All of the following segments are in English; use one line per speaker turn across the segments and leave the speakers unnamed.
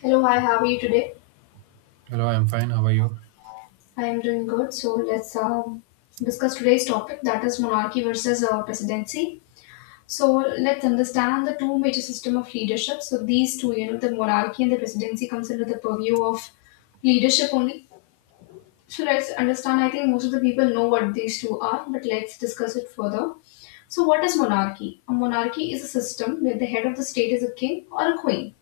Hello, hi, how are you today?
Hello, I'm fine. How are you?
I am doing good. So let's discuss today's topic, that is monarchy versus presidency. So let's understand the two major system of leadership. So these two, you know, the monarchy and the presidency comes under the purview of leadership only. So let's understand. I think most of the people know what these two are, but let's discuss it further. So what is monarchy? A monarchy is a system where the head of the state is a king or a queen.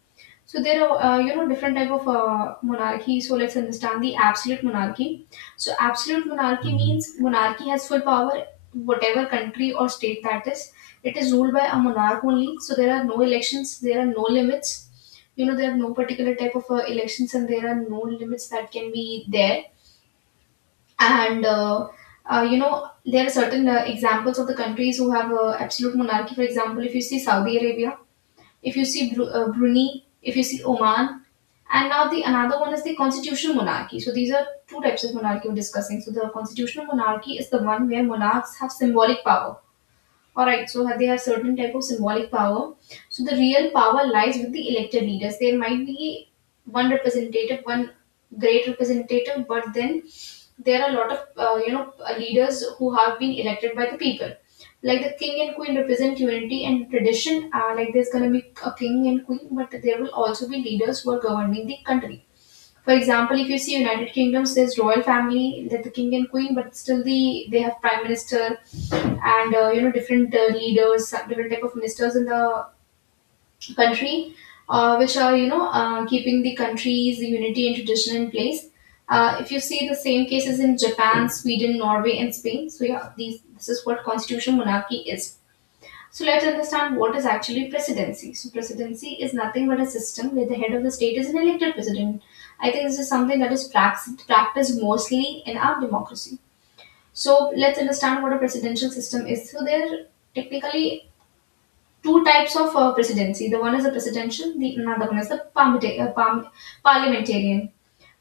So there are you know different type of monarchy. So let's understand the absolute monarchy. So absolute monarchy
Mhm.
means monarchy has full power, whatever country or state that is. It is ruled by a monarch only. So there are no elections. There are no limits. You know there are no particular type of elections, and there are no limits that can be there. And You know there are certain examples of the countries who have absolute monarchy. For example, if you see Saudi Arabia, if you see Brunei, if you see Oman, and now the another one is the constitutional monarchy. So these are two types of monarchy we're discussing. So the constitutional monarchy is the one where monarchs have symbolic power, all right, so they have certain type of symbolic power. So the real power lies with the elected leaders. There might be one representative, one great representative, but then there are a lot of you know leaders who have been elected by the people. Like the king and queen represent unity and tradition. Like there's gonna be a king and queen, but there will also be leaders who are governing the country. For example, if you see United Kingdoms, there's royal family, that the king and queen, but still they have prime minister and you know different leaders, some different type of ministers in the country, which are you know keeping the country's unity and tradition in place. If you see the same cases in Japan, Sweden, Norway, and Spain, so yeah, these this is what constitutional monarchy is. So let's understand what is actually presidency. So presidency is nothing but a system where the head of the state is an elected president. I think this is something that is practiced mostly in our democracy. So let's understand what a presidential system is. So there are technically two types of presidency. The one is the presidential, the another one is the parliamentarian.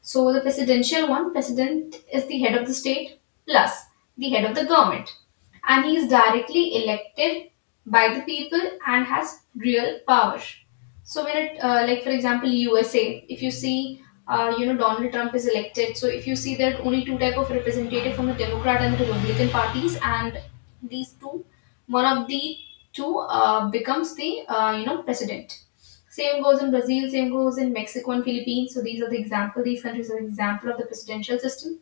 So the presidential one, president is the head of the state plus the head of the government. And he is directly elected by the people and has real power. So when it, like for example, USA, if you see, you know, Donald Trump is elected. So if you see there are only two type of representative from the Democrat and the Republican parties, and these two, one of the two becomes the, you know, president. Same goes in Brazil, same goes in Mexico and Philippines. So these are the example. These countries are the example of the presidential system.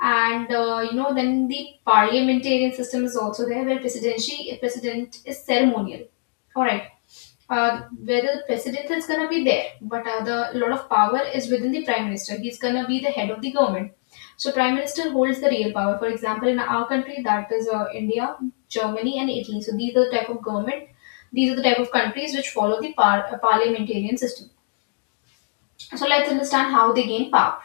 And you know, then the parliamentarian system is also there, where presidency president is ceremonial. All right, whether the president is going to be there, but the lot of power is within the prime minister. He's going to be the head of the government. So prime minister holds the real power. For example, in our country, that is India, Germany, and Italy. So these are the type of government. These are the type of countries which follow the parliamentarian system. So let's understand how they gain power.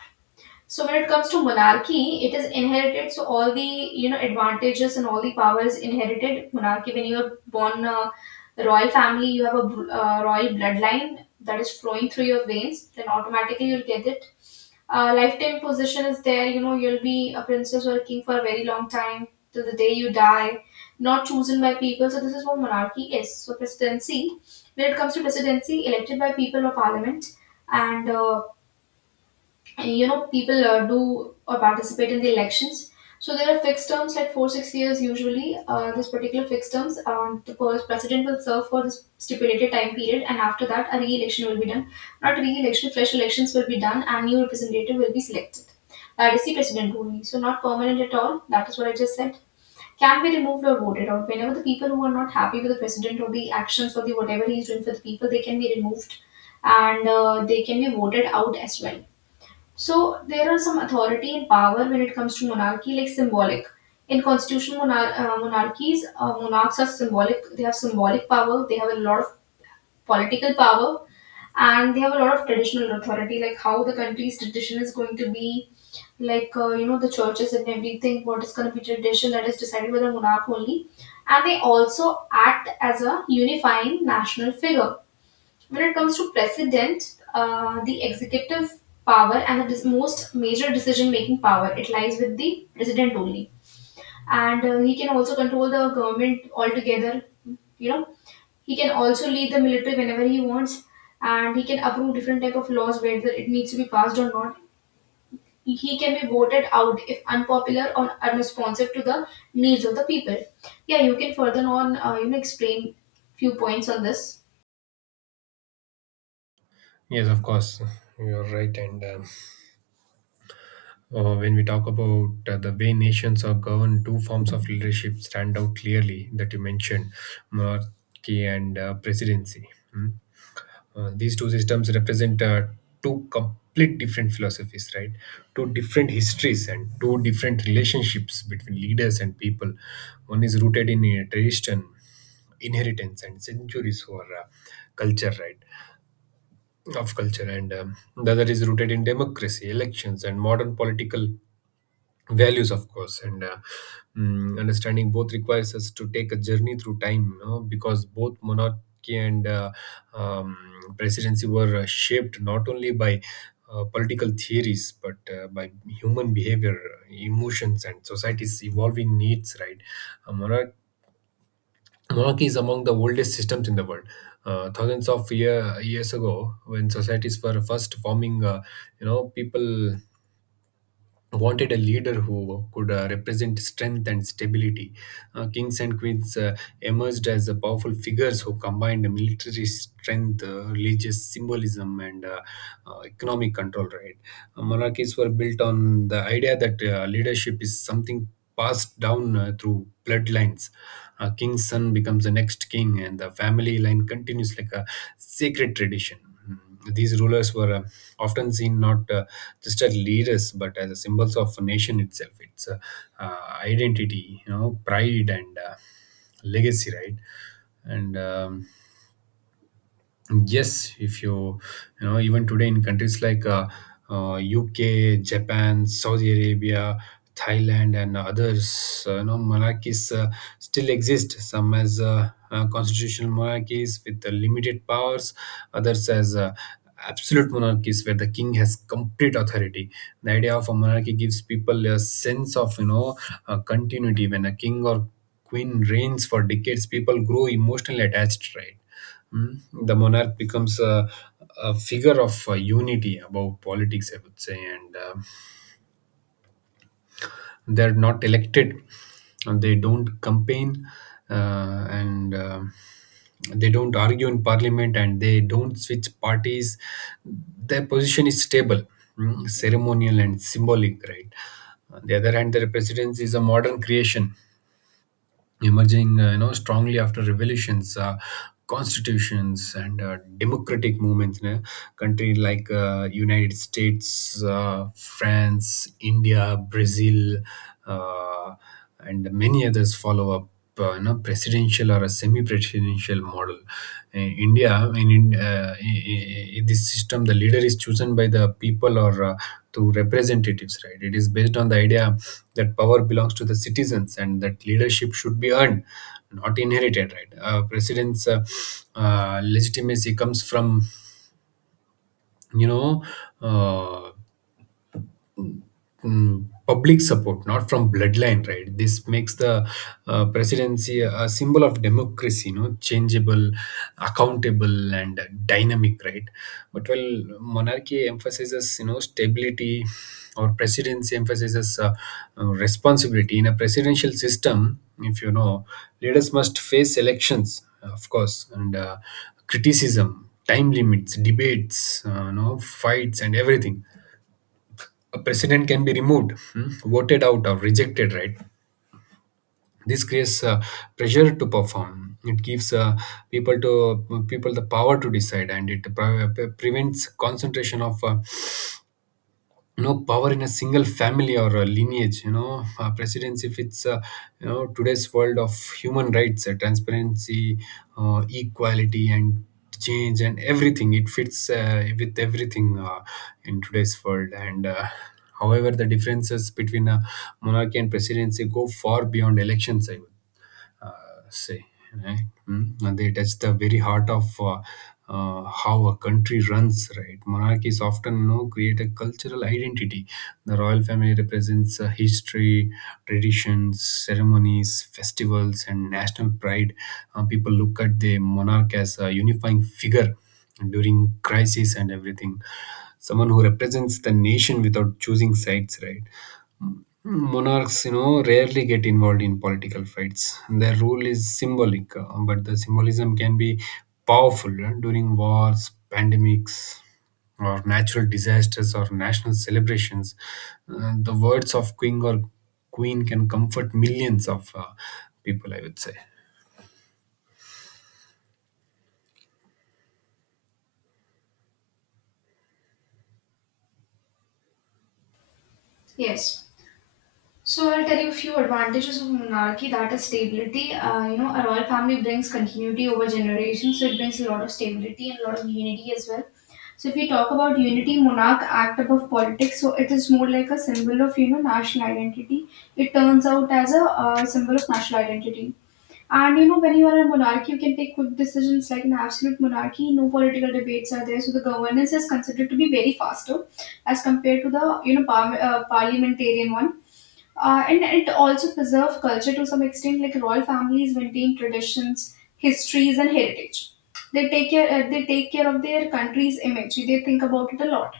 So when it comes to monarchy, it is inherited. So all the you know advantages and all the power is inherited. Monarchy, when you are born royal family, you have a royal bloodline that is flowing through your veins. Then automatically you'll get it. Lifetime position is there. You know you'll be a princess or a king for a very long time till the day you die. Not chosen by people. So this is what monarchy is. So when it comes to presidency, elected by people or parliament, and you know people do or participate in the elections. So there are fixed terms like 4 6 years usually. Uh, this particular fixed terms, the president will serve for this stipulated time period, and after that a re-election will be done. Not re-election, fresh elections will be done and new representative will be selected, that is the president only. So not permanent at all, that is what I just said. Can be removed or voted out whenever the people who are not happy with the president or the actions or the whatever he is doing for the people, they can be removed and they can be voted out as well. So there are some authority and power when it comes to monarchy, like symbolic. In constitutional monarchies, monarchs are symbolic. They have symbolic power. They have a lot of political power, and they have a lot of traditional authority, like how the country's tradition is going to be, like you know the churches and everything. What is going to be tradition that is decided by the monarch only, and they also act as a unifying national figure. When it comes to president, the executive power and the most major decision-making power, it lies with the president only, and he can also control the government altogether. You know, he can also lead the military whenever he wants, and he can approve different type of laws whether it needs to be passed or not. He can be voted out if unpopular or unresponsive to the needs of the people. Yeah, you can further on, you know, explain few points on this.
Yes, of course. You're right. And when we talk about the way nations are governed, two forms of leadership stand out clearly that you mentioned monarchy and presidency. Mm. These two systems represent two complete different philosophies, right? Two different histories and two different relationships between leaders and people. One is rooted in tradition, inheritance and centuries for culture of culture, and the other is rooted in democracy, elections, and modern political values, of course. Understanding both requires us to take a journey through time, you know, because both monarchy and um, presidency were shaped not only by political theories but by human behavior emotions and society's evolving needs, right. A monarchy Knock is among the oldest systems in the world. Thousands of years ago, when societies were first forming, you know, people wanted a leader who could represent strength and stability. Kings and queens emerged as powerful figures who combined military strength, religious symbolism, and economic control. Right. Monarchies were built on the idea that leadership is something passed down through bloodlines. A king's son becomes the next king, and the family line continues like a sacred tradition. Mm. These rulers were often seen not just as leaders but as a symbols of a nation itself. It's uh, identity, you know, pride and legacy, right. and Yes, if you, you know, even today in countries like UK, Japan, Saudi Arabia, Thailand, and others, you know, monarchies still exist. Some as constitutional monarchies with limited powers, others as absolute monarchies where the king has complete authority. The idea of a monarchy gives people a sense of, you know, continuity. When a king or queen reigns for decades, people grow emotionally attached, right? Mm. The monarch becomes a figure of unity above politics, I would say, and they're not elected, and they don't campaign, and they don't argue in parliament, and they don't switch parties. Their position is stable, mm, ceremonial, and symbolic, right? On the other hand, the presidency is a modern creation emerging, you know, strongly after revolutions, constitutions and democratic movements in a country like, United States, France, India, Brazil, uh, and many others follow up you know, presidential or a semi-presidential model. In India, this system, the leader is chosen by the people or through representatives, right? It is based on the idea that power belongs to the citizens and that leadership should be earned, not inherited, right? President's legitimacy comes from, you know, uh, public support, not from bloodline, right? This makes the presidency a symbol of democracy, you know, changeable, accountable, and dynamic, right? But while monarchy emphasizes, you know, stability, or presidency emphasizes responsibility. In a presidential system, if you know, leaders must face elections, of course, and criticism, time limits, debates, you know, fights, and everything. A president can be removed, hmm, voted out, or rejected, right? This creates pressure to perform. It gives people the power to decide, and it prevents concentration of no power in a single family or a lineage, you know. Precedence, if it's you know, today's world of human rights, transparency, equality and change and everything, it fits with everything in today's world. And However, the differences between a monarchy and presidency go far beyond elections, I would say. Right? Mm. And they touch the very heart of how a country runs. Right? Monarchies often, you know, create a cultural identity. The royal family represents history, traditions, ceremonies, festivals, and national pride. People look at the monarch as a unifying figure during crisis and everything, someone who represents the nation without choosing sides, right. Monarchs, you know, rarely get involved in political fights. Their rule is symbolic, but the symbolism can be powerful during wars, pandemics, or natural disasters or national celebrations. The words of king or queen can comfort millions of people, I would say.
Yes. So I'll tell you a few advantages of monarchy. That is stability. You know, a royal family brings continuity over generations, so it brings a lot of stability and a lot of unity as well. So if we talk about unity, monarch act above politics, so it is more like a symbol of you know national identity. It turns out as a symbol of national identity. And you know, when you are in a monarchy, you can take quick decisions like an absolute monarchy. No political debates are there, so the governance is considered to be very faster as compared to the you know parliamentarian one. And it also preserves culture to some extent, like royal families maintain traditions, histories, and heritage. They take care of their country's image. They think about it a lot.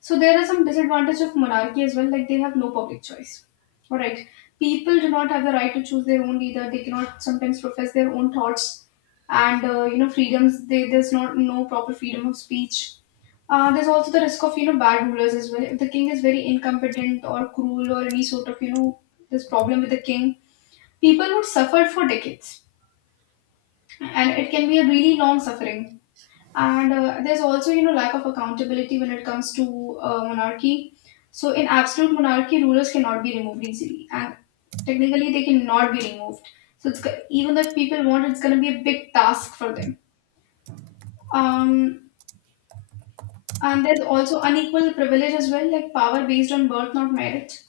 So there are some disadvantages of monarchy as well, like they have no public choice. All right, people do not have the right to choose their own leader. They cannot sometimes profess their own thoughts, and you know freedoms. There's not no proper freedom of speech. There's also the risk of you know bad rulers as well. If the king is very incompetent or cruel or any sort of you know this problem with the king, people would suffer for decades, and it can be a really long suffering. And there's also you know lack of accountability when it comes to monarchy. So in absolute monarchy, rulers cannot be removed easily, and technically they cannot be removed. So even if people want, it's going to be a big task for them. Um, And there's also unequal privilege as well, like power based on birth, not merit.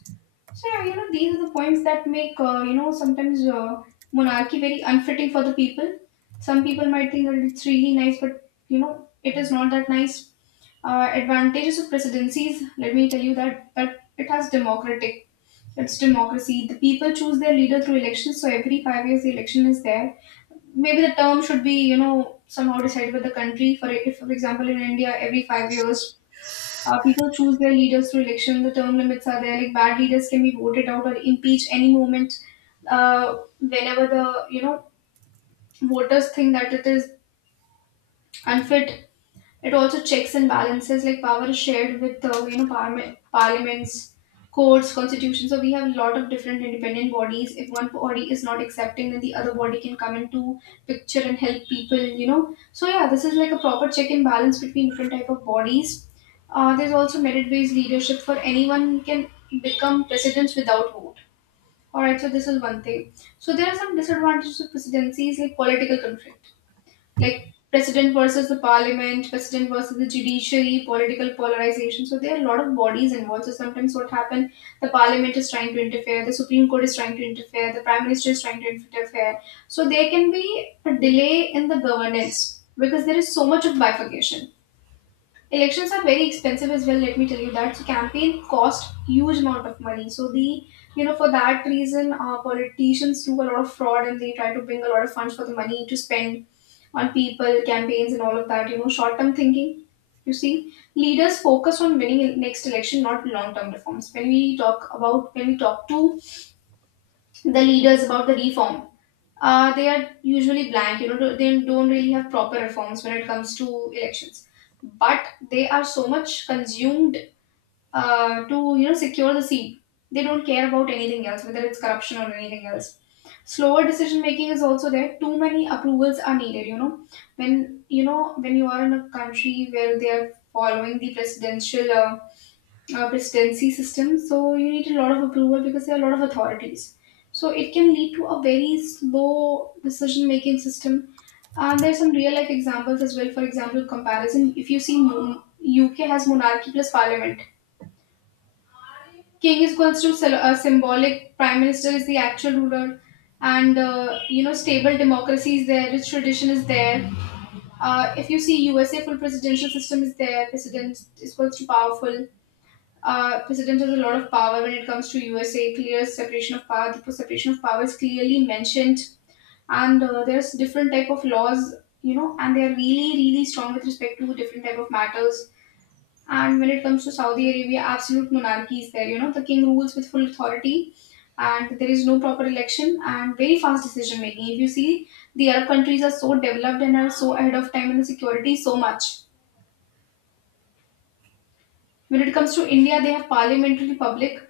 So yeah, you know these are the points that make you know sometimes monarchy very unfitting for the people. Some people might think that it's really nice, but you know it is not that nice. Advantages of presidencies. Let me tell you that it has democratic. It's democracy. The people choose their leader through elections, so every 5 years the election is there. Maybe the term should be you know somehow decided by the country. For if for example in India, every 5 years people choose their leaders through election. The term limits are there. Like bad leaders can be voted out or impeached any moment. Whenever the you know voters think that it is unfit, it also checks and balances, like power is shared with you know parliaments, courts, constitutions. So we have a lot of different independent bodies. If one body is not accepting, then the other body can come into picture and help people. You know. So yeah, this is like a proper check and balance between different type of bodies. There's also merit-based leadership for anyone can become presidents without vote. All right, so this is one thing. So there are some disadvantages of presidencies like political conflict, like president versus the parliament, president versus the judiciary, political polarization. So there are a lot of bodies involved. So sometimes what happened, the parliament is trying to interfere, the Supreme Court is trying to interfere, the prime minister is trying to interfere. So there can be a delay in the governance because there is so much of bifurcation. Elections are very expensive as well, let me tell you that. So campaign cost huge amount of money, so the, you know, for that reason politicians do a lot of fraud and they try to bring a lot of funds for the money to spend on people campaigns and all of that, you know. Short term thinking, you see, leaders focus on winning in next election, not long term reforms. When we talk about, when we talk to the leaders about the reform. They are usually blank, you know, they don't really have proper reforms when it comes to elections. But they are so much consumed to, you know, secure the seat. They don't care about anything else, whether it's corruption or anything else. Slower decision making is also there. Too many approvals are needed, you know. When, you know, when you are in a country where they are following the presidential presidency system. So you need a lot of approval because there are a lot of authorities. So it can lead to a very slow decision making system. And there's some real life examples as well. For example, comparison. If you see, UK has monarchy plus parliament. King is equals to symbolic. Prime minister is the actual ruler, and you know, stable democracy is there. Rich tradition is there. If you see, USA full presidential system is there. President is equals to powerful, president has a lot of power when it comes to USA. Clear separation of power. The separation of power is clearly mentioned, and there's different type of laws, you know, and they're really really strong with respect to different type of matters. And when it comes to Saudi Arabia, absolute monarchy is there. You know, the king rules with full authority, and there is no proper election and very fast decision making. If you see, the Arab countries are so developed and are so ahead of time in the security so much. When it comes to India, they have parliamentary republic.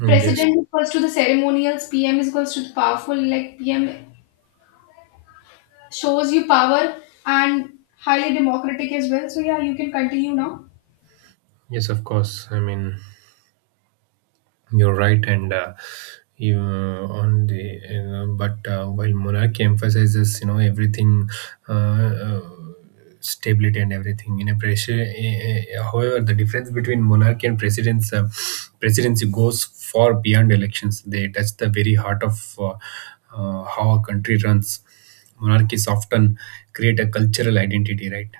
Mm. Yes,
President equals to the ceremonials, PM is equals to the powerful, like PM shows you power, and highly democratic as well. So yeah, you can continue now.
yes, of course. I mean, you're right, and you on the you know, but while monarchy emphasizes, you know, everything, uh, uh, stability and everything in a pressure however, the difference between monarchy and presidents presidency goes far beyond elections. They touch the very heart of how a country runs. Monarchies often create a cultural identity, right.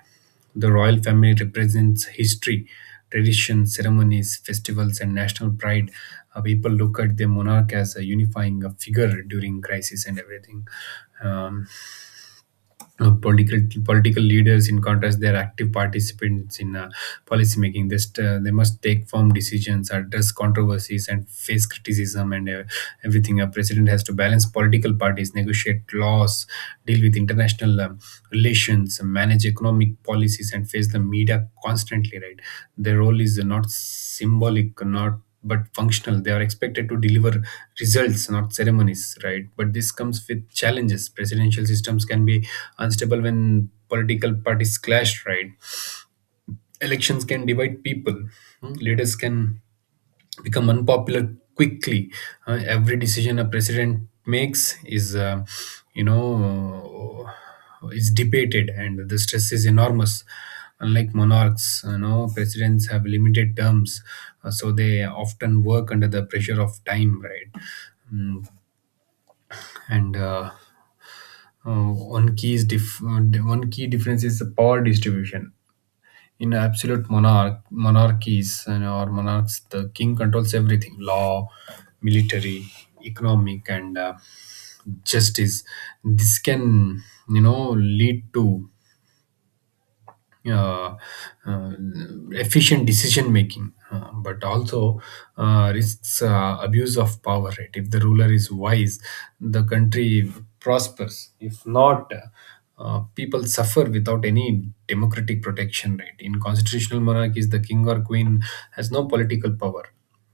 The royal family represents history, tradition, ceremonies, festivals, and national pride. People look at the monarch as a unifying figure during crisis and everything. Um, political political leaders, in contrast, they are active participants in policy making. They must take firm decisions, address controversies and face criticism and everything. A president has to balance political parties, negotiate laws, deal with international relations, manage economic policies and face the media constantly, right. Their role is not symbolic, not but functional. They are expected to deliver results, not ceremonies, right. But this comes with challenges. Presidential systems can be unstable when political parties clash, right? Elections can divide people. Hmm. Leaders can become unpopular quickly. Every decision a president makes is, you know, is debated, and the stress is enormous. Unlike monarchs, you know, presidents have limited terms, so they often work under the pressure of time, right? Mm. and one key is dif- One key difference is the power distribution in absolute monarchies. And or monarchs, the king controls everything: law, military, economic and justice. This can, you know, lead to uh, uh, efficient decision making, but also risks abuse of power, right. If the ruler is wise, the country prospers. If not, people suffer without any democratic protection, right. In constitutional monarchies, the king or queen has no political power.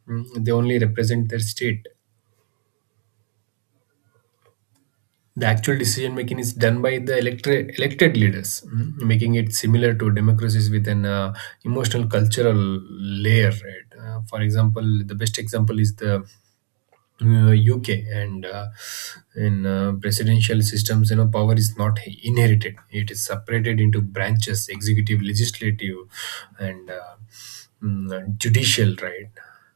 Mm. They only represent their state. The actual decision making is done by the elected leaders, mm, making it similar to democracies with an emotional cultural layer. Right? For example, the best example is the UK. And in presidential systems, you know, power is not inherited. It is separated into branches: executive, legislative, and judicial. Right.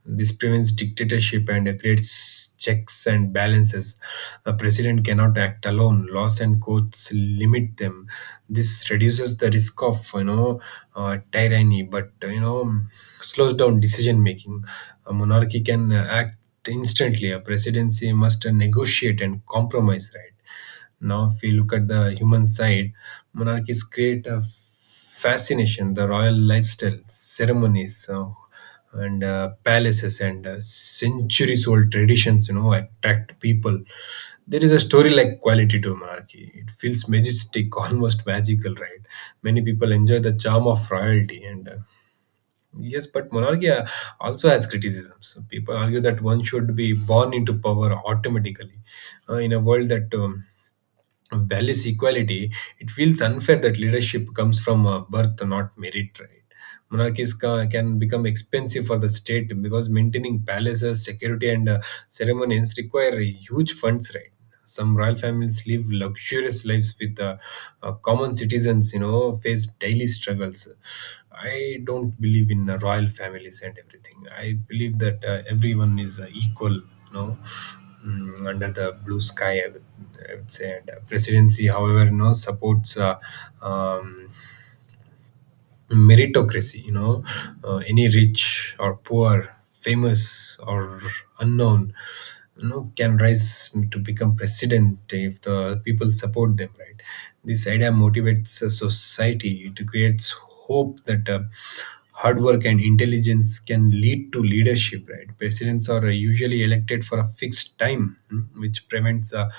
This prevents dictatorship and creates checks and balances. A president cannot act alone. Laws and courts limit them. This reduces the risk of, you know, tyranny, but, you know, slows down decision making. A monarchy can act instantly. A presidency must negotiate and compromise, right? Now, if we look at the human side, monarchies create a fascination: the royal lifestyle, ceremonies, and palaces and centuries old traditions, you know, attract people. There is a story like quality to monarchy. It feels majestic, almost magical, right? Many people enjoy the charm of royalty and yes, but monarchy also has criticisms. People argue that one should be born into power automatically. In a world that values equality, it feels unfair that leadership comes from birth, not merit, right? Monarchies can become expensive for the state because maintaining palaces, security, and ceremonies require huge funds, right? Some royal families live luxurious lives with common citizens, you know, face daily struggles. I don't believe in royal families and everything. I believe that everyone is equal, you know, mm, under the blue sky, I would say. And presidency, however, you know, supports um, meritocracy, you know. Any rich or poor, famous or unknown, you know, can rise to become president if the people support them, right. This idea motivates a society. It creates hope that hard work and intelligence can lead to leadership, right. Presidents are usually elected for a fixed time, hmm, which prevents a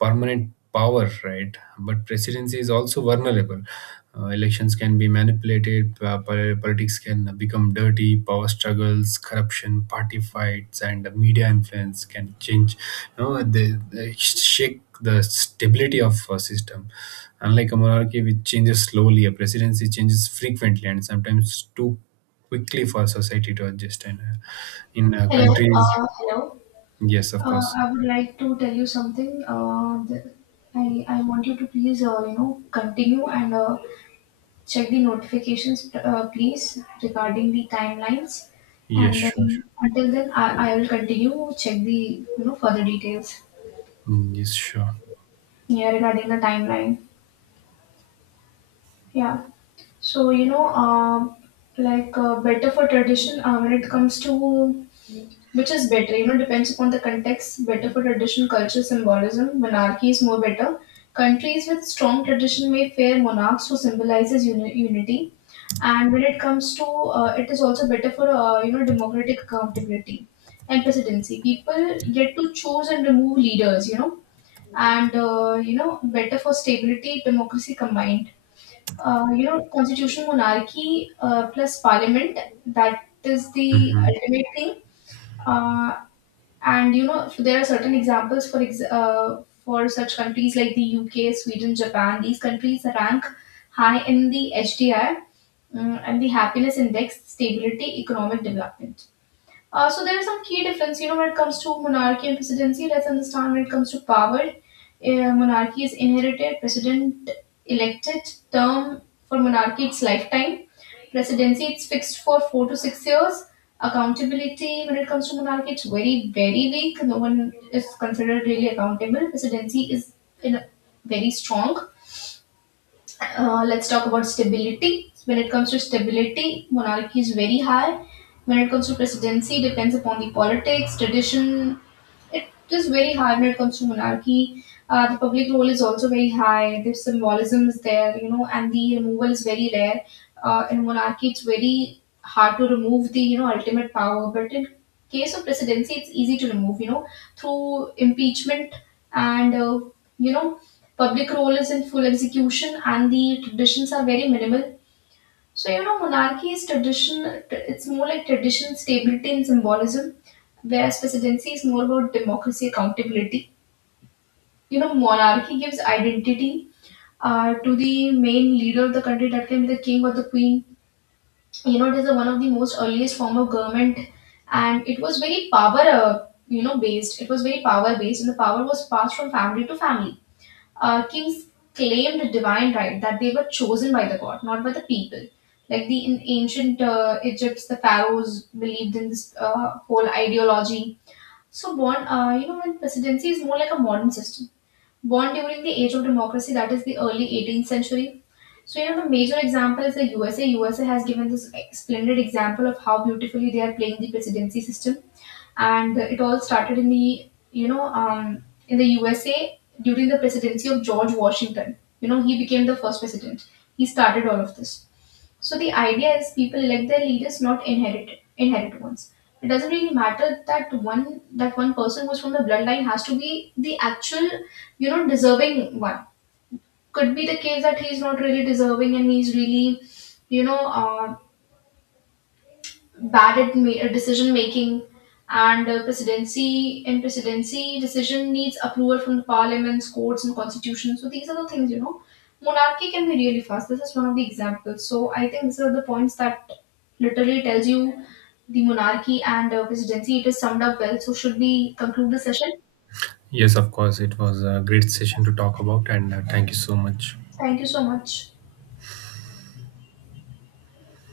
permanent power, right. But presidency is also vulnerable. Elections can be manipulated, politics can become dirty, power struggles, corruption, party fights, and media influence can change, you know, they shake the stability of a system. Unlike a monarchy which changes slowly, a presidency changes frequently and sometimes too quickly for society to adjust. And In
Hello,
countries,
hello.
yes, of course.
I would like to tell you something. I want you to please, you know, continue, and check the notifications, please, regarding the timelines.
Yes,
And
sure,
then
sure.
until then, I will continue, check the, you know, further details,
Mm. Yes, sure.
yeah, regarding the timeline. Yeah. So you know, like better for tradition when it comes to which is better. You know, depends upon the context. Better for tradition, culture, symbolism. Monarchy is more better. Countries with strong tradition may fare monarchs who symbolizes unity. And when it comes to, it is also better for, you know, democratic accountability and presidency. People get to choose and remove leaders. You know, and you know, better for stability, democracy combined, you know, constitution, monarchy plus parliament. That is the
Mhm.
ultimate thing. Uh, and you know, so there are certain examples for for such countries like the UK, Sweden, Japan. These countries rank high in the HDI, and the happiness index, stability, economic development. So there are some key difference, you know, when it comes to monarchy and presidency. Let's understand when it comes to power. Monarchy is inherited, president elected. Term for monarchy it's lifetime. Presidency it's fixed for 4 to 6 years. Accountability when it comes to monarchy it's very very weak. No one is considered really accountable. Presidency is in a very strong. Let's talk about stability. When it comes to stability, monarchy is very high. When it comes to presidency, depends upon the politics tradition. It is very high when it comes to monarchy. The public role is also very high, the symbolism is there, you know, and the removal is very rare. In monarchy it's very hard to remove the, you know, ultimate power, but in case of presidency it's easy to remove, you know, through impeachment, and you know, public role is in full execution and the traditions are very minimal. So you know, monarchy is tradition. It's more like tradition, stability, and symbolism. Whereas presidency is more about democracy, accountability. You know, monarchy gives identity to the main leader of the country. That can be the king or the queen. You know, it is one of the most earliest form of government, and it was very power. You know, based. It was very power based, and the power was passed from family to family. Kings claimed divine right that they were chosen by the god, not by the people. Like the in ancient Egypt, the pharaohs believed in this whole ideology. So born, you know, when presidency is more like a modern system. Born during the age of democracy, that is the early 18th century. So you know, the major example is the USA. USA has given this splendid example of how beautifully they are playing the presidency system, and it all started in the, you know, in the USA during the presidency of George Washington. You know he became the first president. He started all of this. So the idea is people elect their leaders, not inherit ones. It doesn't really matter that one person who's from the bloodline has to be the actual, you know, deserving one. Could be the case that he's not really deserving and he's really, you know, bad at decision making, and presidency, in presidency decision needs approval from the parliaments, courts and constitution. So these are the things, you know, monarchy can be really fast, this is one of the examples. So I think these are the points that literally tells you the monarchy and presidency, it is summed up well. So should we conclude the session?
Yes, of course. It was a great session to talk about, and thank you so much.
Thank you so much.